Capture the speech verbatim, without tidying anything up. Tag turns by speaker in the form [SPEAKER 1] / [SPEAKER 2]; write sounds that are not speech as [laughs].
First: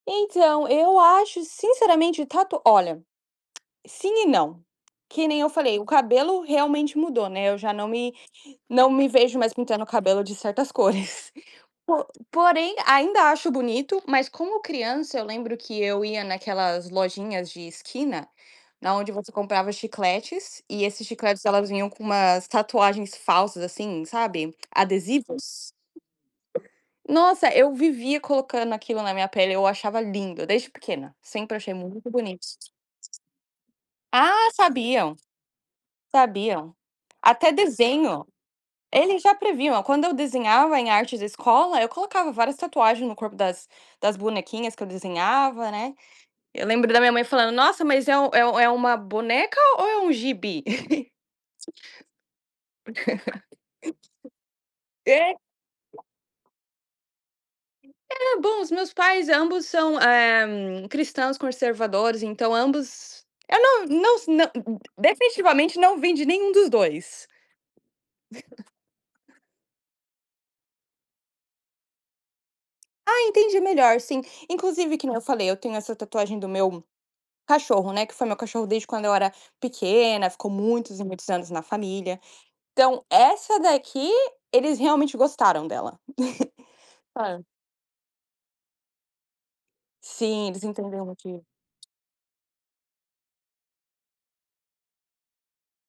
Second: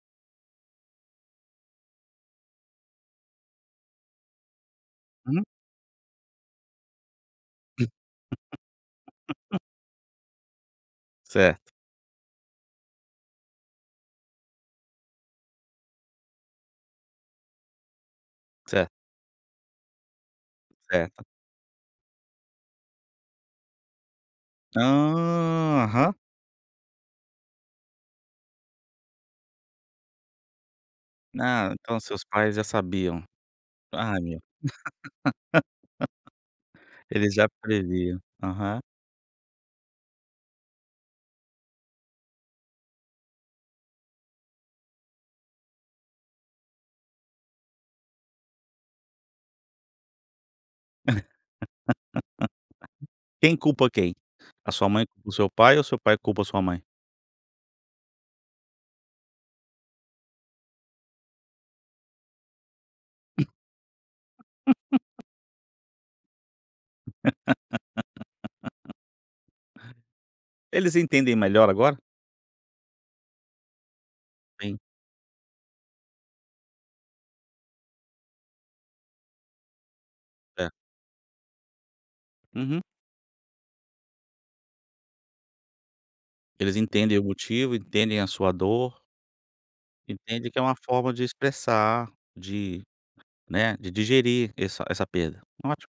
[SPEAKER 1] Então, eu acho sinceramente o tato, olha, sim e não, que nem
[SPEAKER 2] Uhum.
[SPEAKER 1] eu falei o cabelo realmente mudou, né, eu já não me não me vejo mais
[SPEAKER 2] [laughs]
[SPEAKER 1] pintando o cabelo de certas cores. [chuckles]
[SPEAKER 2] Certo.
[SPEAKER 1] Po porém ainda acho bonito, mas como criança eu lembro que eu ia naquelas lojinhas de esquina,
[SPEAKER 2] Certo.
[SPEAKER 1] na onde você comprava chicletes, e esses
[SPEAKER 2] Certo.
[SPEAKER 1] chicletes elas vinham com umas tatuagens falsas, assim, sabe, adesivos.
[SPEAKER 2] Ah, aham.
[SPEAKER 1] Nossa, eu vivia colocando aquilo na minha pele, eu achava lindo, desde pequena, sempre
[SPEAKER 2] Ah,
[SPEAKER 1] achei
[SPEAKER 2] então,
[SPEAKER 1] muito
[SPEAKER 2] seus
[SPEAKER 1] bonito
[SPEAKER 2] pais
[SPEAKER 1] isso.
[SPEAKER 2] já sabiam. Ah, meu
[SPEAKER 1] Ah sabiam, sabiam,
[SPEAKER 2] [laughs] Eles já
[SPEAKER 1] até
[SPEAKER 2] previam.
[SPEAKER 1] desenho,
[SPEAKER 2] Aham.
[SPEAKER 1] eles já previam, quando eu desenhava em artes escola, eu colocava várias tatuagens no corpo das das bonequinhas que eu desenhava, né. Eu lembro da minha mãe falando nossa mas é o é é um boneca ou é um gibi?
[SPEAKER 2] [laughs] Quem culpa quem? A
[SPEAKER 1] [chuckles]
[SPEAKER 2] sua mãe
[SPEAKER 1] [chuckles]
[SPEAKER 2] culpa o
[SPEAKER 1] É.
[SPEAKER 2] seu pai ou o seu pai culpa a sua mãe?
[SPEAKER 1] É, bom os meus pais, ambos são, eh, cristãos conservadores, então, ambos, eu não não s não
[SPEAKER 2] [laughs]
[SPEAKER 1] definitivamente não vem de nenhum dos dois.
[SPEAKER 2] [laughs]
[SPEAKER 1] [chuckles]
[SPEAKER 2] Eles entendem melhor agora?
[SPEAKER 1] Ah, entende melhor sim,
[SPEAKER 2] Sim.
[SPEAKER 1] inclusive, que nem eu falei eu tenho essa tatuagem do meu cachorro, né, que foi meu cachorro desde quando eu era pequena, ficou
[SPEAKER 2] É.
[SPEAKER 1] muitos e muitos anos na família,
[SPEAKER 2] Uhum.
[SPEAKER 1] então, essa daqui eles realmente gostaram dela.
[SPEAKER 2] Eles
[SPEAKER 1] [chuckles]
[SPEAKER 2] entendem o
[SPEAKER 1] Claro.
[SPEAKER 2] motivo, entendem a sua dor
[SPEAKER 1] Sim,
[SPEAKER 2] entendem que é
[SPEAKER 1] eles
[SPEAKER 2] uma
[SPEAKER 1] entenderam o
[SPEAKER 2] forma de
[SPEAKER 1] motivo.
[SPEAKER 2] expressar, de, né, de digerir essa essa perda. Ótimo.